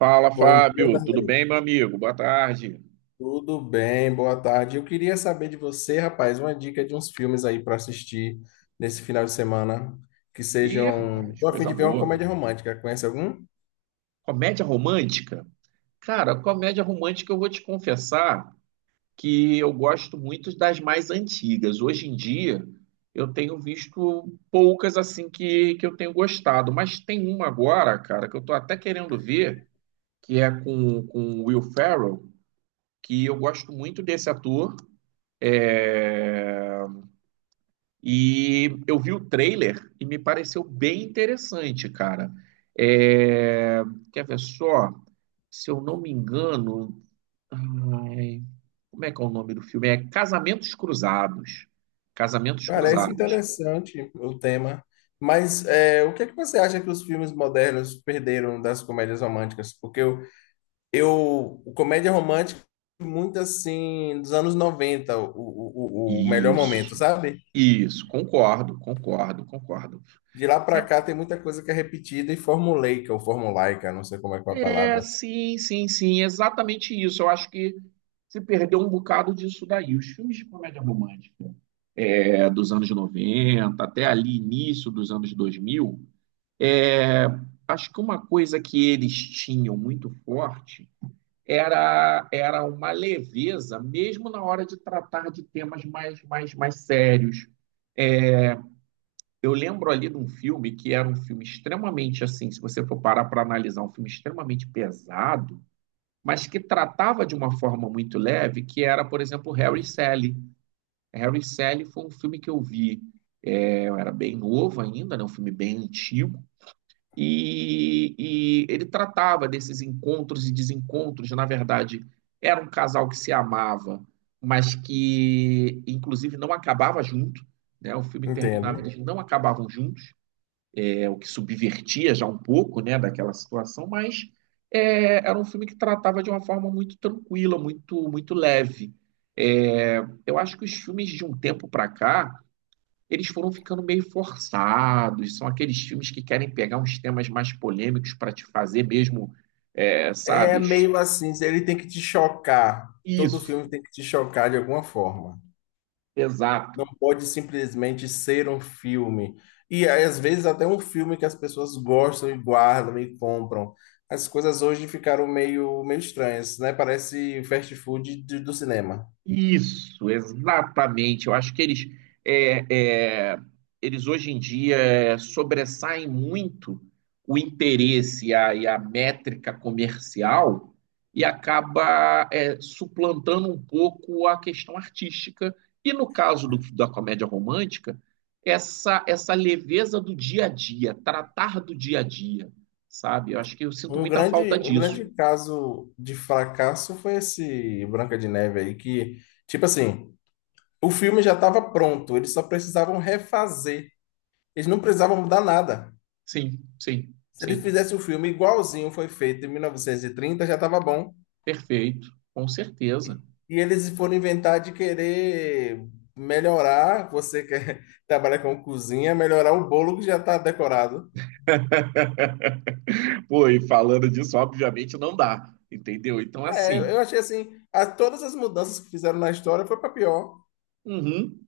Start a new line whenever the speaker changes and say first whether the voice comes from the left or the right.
right: Fala,
left: Bom dia,
right: Fábio. Tudo
left: Darley.
right: bem, meu amigo? Boa tarde.
left: Tudo bem? Boa tarde. Eu queria saber de você, rapaz, uma dica de uns filmes aí para assistir nesse final de semana que
right: Ih,
left: sejam.
right: rapaz,
left: Tô a fim
right: coisa
left: de ver uma
right: boa.
left: comédia romântica. Conhece algum?
right: Comédia romântica? Cara, comédia romântica eu vou te confessar que eu gosto muito das mais antigas. Hoje em dia eu tenho visto poucas assim que eu tenho gostado, mas tem uma agora, cara, que eu tô até querendo ver, que é com o Will Ferrell, que eu gosto muito desse ator. É, E eu vi o trailer e me pareceu bem interessante, cara. É, Quer ver só? Se eu não me engano, ai, como é que é o nome do filme? É Casamentos Cruzados. Casamentos
left: Parece
right: Cruzados.
left: interessante o tema. Mas é, o que é que você acha que os filmes modernos perderam das comédias românticas? Porque eu o comédia romântica muito assim dos anos 90 o o melhor momento,
right: Isso,
left: sabe?
right: isso, concordo, concordo, concordo.
left: De lá pra
right: É,
left: cá tem muita coisa que é repetida e formulaica ou formulaica, não sei como é que é a
right: É,
left: palavra.
right: sim, sim, sim, exatamente isso. Eu acho que se perdeu um bocado disso daí. Os filmes de comédia romântica dos anos 90 até ali início dos anos 2000, é, acho que uma coisa que eles tinham muito forte era uma leveza, mesmo na hora de tratar de temas mais sérios. É, Eu lembro ali de um filme que era um filme extremamente assim, se você for parar para analisar, um filme extremamente pesado, mas que tratava de uma forma muito leve, que era, por exemplo, Harry e Sally. Harry e Sally foi um filme que eu vi, eu era bem novo ainda, né, um filme bem antigo, e ele tratava desses encontros e desencontros, na verdade, era um casal que se amava, mas que, inclusive, não acabava junto, né, o filme terminava,
left: Entendo.
right: eles não acabavam juntos, o que subvertia já um pouco, né, daquela situação, mas era um filme que tratava de uma forma muito tranquila, muito leve. É, eu acho que os filmes de um tempo para cá, eles foram ficando meio forçados, são aqueles filmes que querem pegar uns temas mais polêmicos para te fazer mesmo,
left: É
right: sabe?
left: meio assim, ele tem que te chocar. Todo
right: Isso,
left: filme tem que te chocar de alguma forma.
right: exato.
left: Não pode simplesmente ser um filme. E às vezes até um filme que as pessoas gostam e guardam e compram. As coisas hoje ficaram meio estranhas, né? Parece fast food do cinema.
right: Isso, exatamente. Eu acho que eles, é, é, eles hoje em dia sobressaem muito o interesse e e a métrica comercial e acaba suplantando um pouco a questão artística. E no caso da comédia romântica, essa leveza do dia a dia, tratar do dia a dia, sabe? Eu acho que eu sinto
left: O
right: muita falta
left: grande, o
right: disso.
left: grande caso de fracasso foi esse Branca de Neve aí, que, tipo assim, o filme já estava pronto, eles só precisavam refazer, eles não precisavam mudar nada.
right: Sim, sim,
left: Se eles
right: sim.
left: fizessem o filme igualzinho foi feito em 1930, já estava bom.
right: Perfeito, com certeza.
left: E eles foram inventar de querer melhorar, você que trabalha com cozinha, melhorar o bolo que já está decorado.
right: Pô, e falando disso, obviamente não dá, entendeu? Então,
left: É, eu
right: assim,
left: eu achei assim, todas as mudanças que fizeram na história foi para pior.
right: uhum,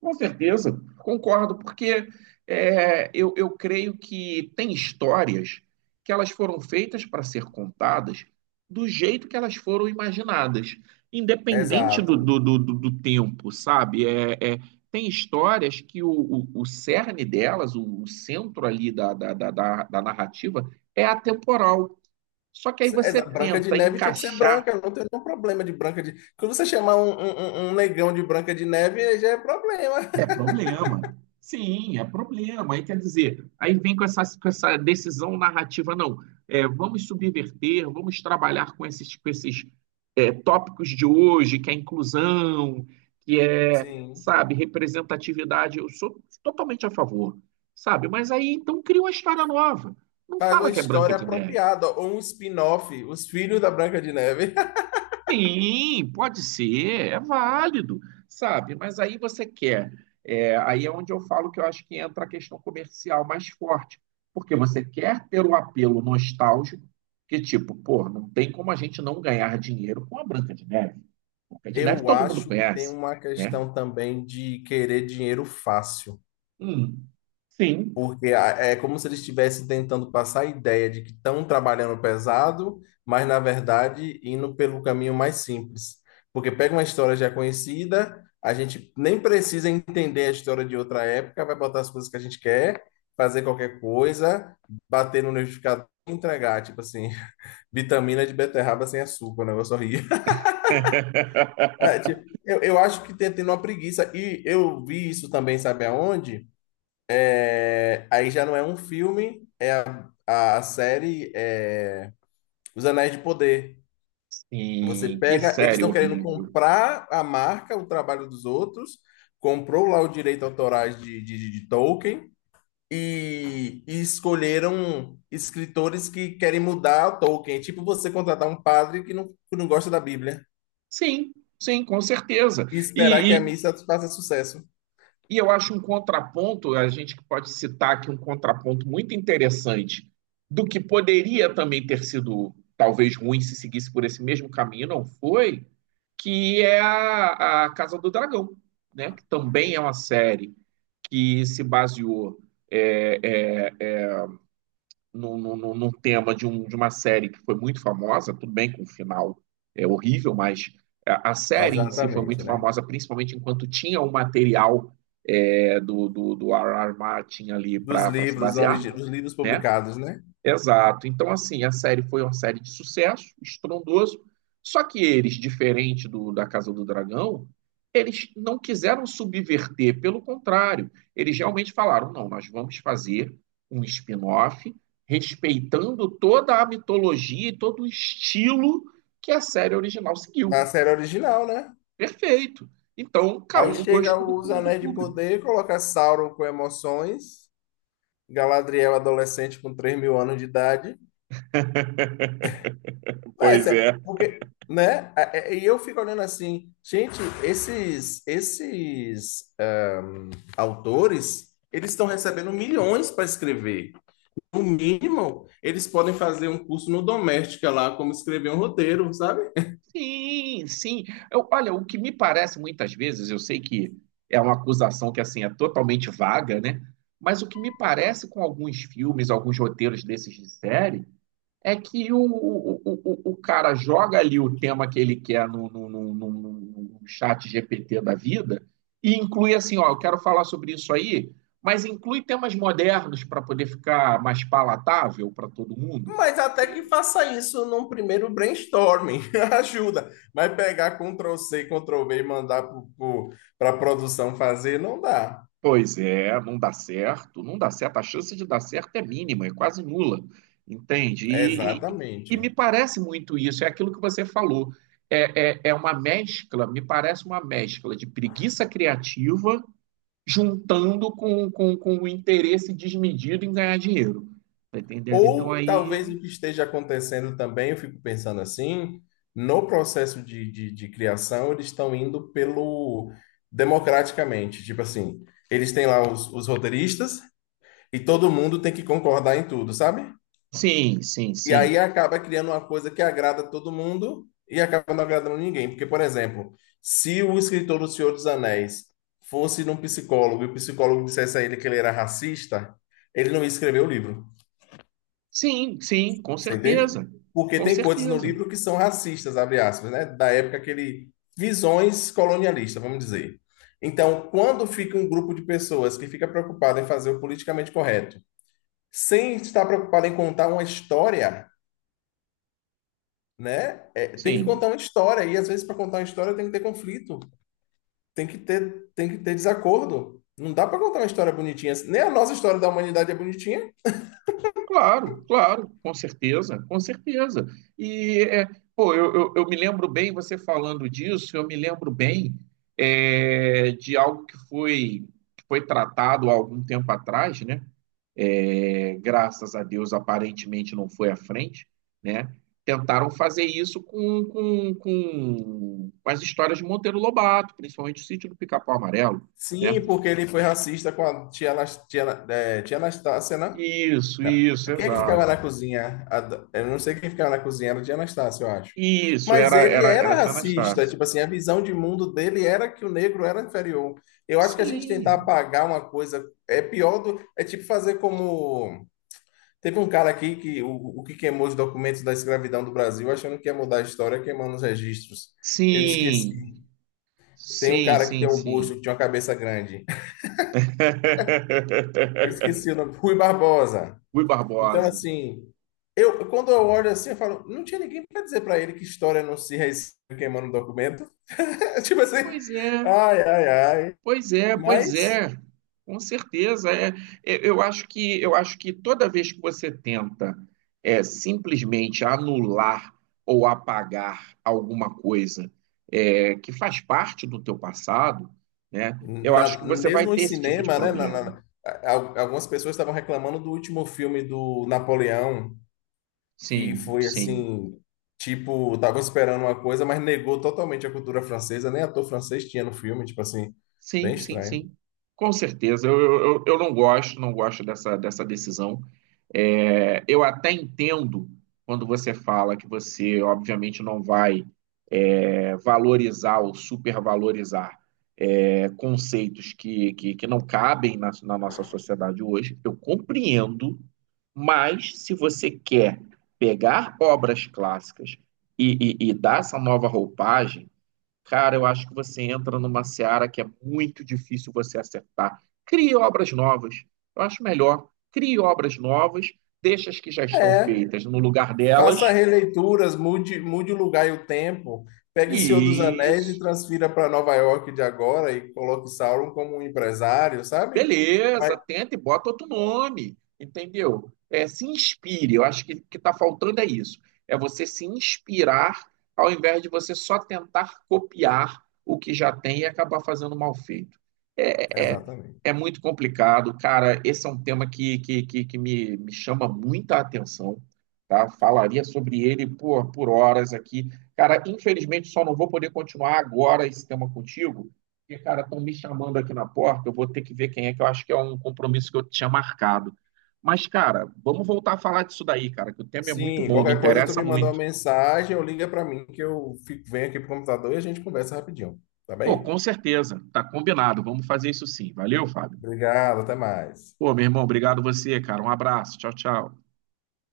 right: com certeza, concordo, porque eu creio que tem histórias que elas foram feitas para ser contadas do jeito que elas foram imaginadas, independente
left: Exato.
right: do tempo, sabe? Tem histórias que o cerne delas, o centro ali da narrativa, é atemporal. Só que aí você
left: Branca de
right: tenta
left: Neve tinha que ser
right: encaixar,
left: branca, eu não tem nenhum problema de Branca de... Quando você chamar um negão de Branca de Neve, aí já é problema.
right: é problema. Sim, é problema. Aí quer dizer, aí vem com essa decisão narrativa, não. É, vamos subverter, vamos trabalhar com esses, com esses tópicos de hoje, que é inclusão, que é,
left: Sim.
right: sabe, representatividade. Eu sou totalmente a favor, sabe? Mas aí então cria uma história nova. Não
left: Faz uma
right: fala que é Branca
left: história
right: de Neve.
left: apropriada, ou um spin-off, Os Filhos da Branca de Neve.
right: Sim, pode ser, é válido, sabe? Mas aí você quer, aí é onde eu falo que eu acho que entra a questão comercial mais forte, porque você quer ter o apelo nostálgico, que tipo, pô, não tem como a gente não ganhar dinheiro com a Branca de Neve. Branca de Neve
left: Eu
right: todo mundo
left: acho que tem
right: conhece,
left: uma
right: né?
left: questão também de querer dinheiro fácil.
right: Hum, sim,
left: Porque é como se eles estivessem tentando passar a ideia de que estão trabalhando pesado, mas na verdade indo pelo caminho mais simples. Porque pega uma história já conhecida, a gente nem precisa entender a história de outra época, vai botar as coisas que a gente quer, fazer qualquer coisa, bater no liquidificador e entregar, tipo assim, vitamina de beterraba sem açúcar, o negócio horrível. É, tipo, eu acho que tem uma preguiça. E eu vi isso também, sabe aonde? É, aí já não é um filme, a série é, Os Anéis de Poder. Você
right: sim, que
left: pega, eles
right: série
left: estão querendo
right: horrível.
left: comprar a marca, o trabalho dos outros, comprou lá o direito autorais de Tolkien e escolheram escritores que querem mudar o Tolkien. É tipo você contratar um padre que que não gosta da Bíblia
right: Sim, sim, com certeza.
left: e esperar que a missa faça sucesso.
right: E eu acho um contraponto, a gente pode citar aqui um contraponto muito interessante do que poderia também ter sido talvez ruim se seguisse por esse mesmo caminho, não foi, que é a Casa do Dragão, né? Que também é uma série que se baseou é, é, num tema de, um, de uma série que foi muito famosa, tudo bem com o final é horrível, mas a série em si foi
left: Exatamente,
right: muito
left: né?
right: famosa, principalmente enquanto tinha o material do R.R. Martin ali
left: Dos
right: para se
left: livros,
right: basear,
left: dos livros
right: né?
left: publicados, né?
right: Exato. Então, assim, a série foi uma série de sucesso, estrondoso. Só que eles, diferente da Casa do Dragão, eles não quiseram subverter, pelo contrário, eles realmente falaram: não, nós vamos fazer um spin-off respeitando toda a mitologia e todo o estilo que a série original
left: Da
right: seguiu.
left: série original, né?
right: Perfeito. Então, caiu
left: Aí
right: no
left: chega
right: gosto
left: os
right: do
left: Anéis de
right: público.
left: Poder, coloca Sauron com emoções, Galadriel adolescente com 3 mil anos de idade. Mas
right: Pois
left: é,
right: é.
left: porque, né? E eu fico olhando assim, gente, esses autores, eles estão recebendo milhões para escrever. No mínimo, eles podem fazer um curso no Doméstica lá, como escrever um roteiro, sabe?
right: Sim, sim. Eu, olha, o que me parece muitas vezes, eu sei que é uma acusação que assim é totalmente vaga, né? Mas o que me parece com alguns filmes, alguns roteiros desses de série, é que o cara joga ali o tema que ele quer no chat GPT da vida e inclui assim, ó, eu quero falar sobre isso aí, mas inclui temas modernos para poder ficar mais palatável para todo mundo.
left: Mas até que faça isso num primeiro brainstorming, ajuda. Mas pegar Ctrl+C, Ctrl+V e mandar para a produção fazer, não dá.
right: Pois é, não dá certo, não dá certo. A chance de dar certo é mínima, é quase nula, entende? E
left: Exatamente.
right: me parece muito isso, é aquilo que você falou. É uma mescla, me parece uma mescla de preguiça criativa juntando com o interesse desmedido em ganhar dinheiro. Tá entendendo? Então
left: Ou
right: aí.
left: talvez o que esteja acontecendo também, eu fico pensando assim, no processo de criação, eles estão indo pelo democraticamente. Tipo assim, eles têm lá os roteiristas e todo mundo tem que concordar em tudo, sabe?
right: Sim, sim,
left: E aí
right: sim.
left: acaba criando uma coisa que agrada todo mundo e acaba não agradando ninguém. Porque, por exemplo, se o escritor do Senhor dos Anéis fosse num psicólogo e o psicólogo dissesse a ele que ele era racista, ele não ia escrever o livro.
right: Sim, sim, com
left: Você entende?
right: certeza.
left: Porque
right: Com
left: tem coisas no
right: certeza.
left: livro que são racistas, abre aspas, né? Da época que ele. Visões colonialistas, vamos dizer. Então, quando fica um grupo de pessoas que fica preocupado em fazer o politicamente correto, sem estar preocupado em contar uma história, né? É, tem que
right: Sim.
left: contar uma história e às vezes para contar uma história tem que ter conflito, tem que ter desacordo. Não dá para contar uma história bonitinha. Nem a nossa história da humanidade é bonitinha.
right: Claro, claro, com certeza, com certeza. E, é, pô, eu me lembro bem, você falando disso, eu me lembro bem de algo que foi tratado há algum tempo atrás, né? É, graças a Deus, aparentemente não foi à frente, né? Tentaram fazer isso com as histórias de Monteiro Lobato, principalmente o Sítio do Pica-Pau Amarelo, né?
left: Sim, porque ele foi racista com a tia Anastácia, né?
right: Isso,
left: Não.
right: isso,
left: Quem é que ficava na
right: exato.
left: cozinha? Eu não sei quem ficava na cozinha, era a tia Anastácia, eu acho.
right: Isso,
left: Mas
right: era,
left: ele
right: era, era
left: era
right: a Tia
left: racista,
right: Anastácia.
left: tipo assim, a visão de mundo dele era que o negro era inferior. Eu acho que a gente tentar
right: Sim,
left: apagar uma coisa é pior do. É tipo fazer como teve um cara aqui o que queimou os documentos da escravidão do Brasil, achando que ia mudar a história, queimando os registros. Eu esqueci.
right: sim,
left: Tem um
right: sim,
left: cara que tem
right: sim,
left: um busto,
right: sim.
left: que tinha uma cabeça grande. Eu esqueci o nome, Rui Barbosa.
right: Rui
left: Então,
right: Barbosa.
left: assim, eu quando eu olho assim, eu falo, não tinha ninguém para dizer para ele que história não se reescreve queimando documento. Tipo assim,
right: Pois é,
left: ai, ai, ai.
right: pois é, pois
left: Mas,
right: é. Com certeza. Eu acho que toda vez que você tenta simplesmente anular ou apagar alguma coisa que faz parte do teu passado, né? Eu acho que você vai
left: mesmo em
right: ter esse tipo de
left: cinema, né?
right: problema.
left: Algumas pessoas estavam reclamando do último filme do Napoleão. Que
right: Sim,
left: foi
right: sim.
left: assim, tipo, tava esperando uma coisa, mas negou totalmente a cultura francesa, nem ator francês tinha no filme, tipo assim, bem
right: Sim, sim,
left: estranho.
right: sim. Com certeza. Eu não gosto, não gosto dessa decisão. É, eu até entendo quando você fala que você, obviamente, não vai valorizar ou supervalorizar conceitos que não cabem na nossa sociedade hoje. Eu compreendo, mas se você quer pegar obras clássicas e dar essa nova roupagem. Cara, eu acho que você entra numa seara que é muito difícil você acertar. Crie obras novas. Eu acho melhor. Crie obras novas, deixa as que já estão
left: É,
right: feitas no lugar delas.
left: faça releituras, mude o lugar e o tempo, pegue o Senhor dos
right: E
left: Anéis e transfira para Nova York de agora e coloque Sauron como um empresário, sabe? Mas,
right: Beleza, tenta e bota outro nome, entendeu? É, se inspire, eu acho que está faltando é isso. É você se inspirar ao invés de você só tentar copiar o que já tem e acabar fazendo mal feito. É, é,
left: exatamente.
right: é muito complicado, cara. Esse é um tema que me, me chama muita atenção, tá? Falaria sobre ele por horas aqui. Cara, infelizmente só não vou poder continuar agora esse tema contigo porque, cara, estão me chamando aqui na porta, eu vou ter que ver quem é, que eu acho que é um compromisso que eu tinha marcado. Mas, cara, vamos voltar a falar disso daí, cara, que o tema é muito
left: Sim,
right: bom, me
left: qualquer coisa tu
right: interessa
left: me manda uma
right: muito.
left: mensagem ou liga para mim que eu fico, venho aqui pro computador e a gente conversa rapidinho, tá
right: Pô,
left: bem?
right: com certeza, tá combinado, vamos fazer isso sim. Valeu, Fábio.
left: Obrigado, até mais.
right: Pô, meu irmão, obrigado você, cara. Um abraço, tchau, tchau.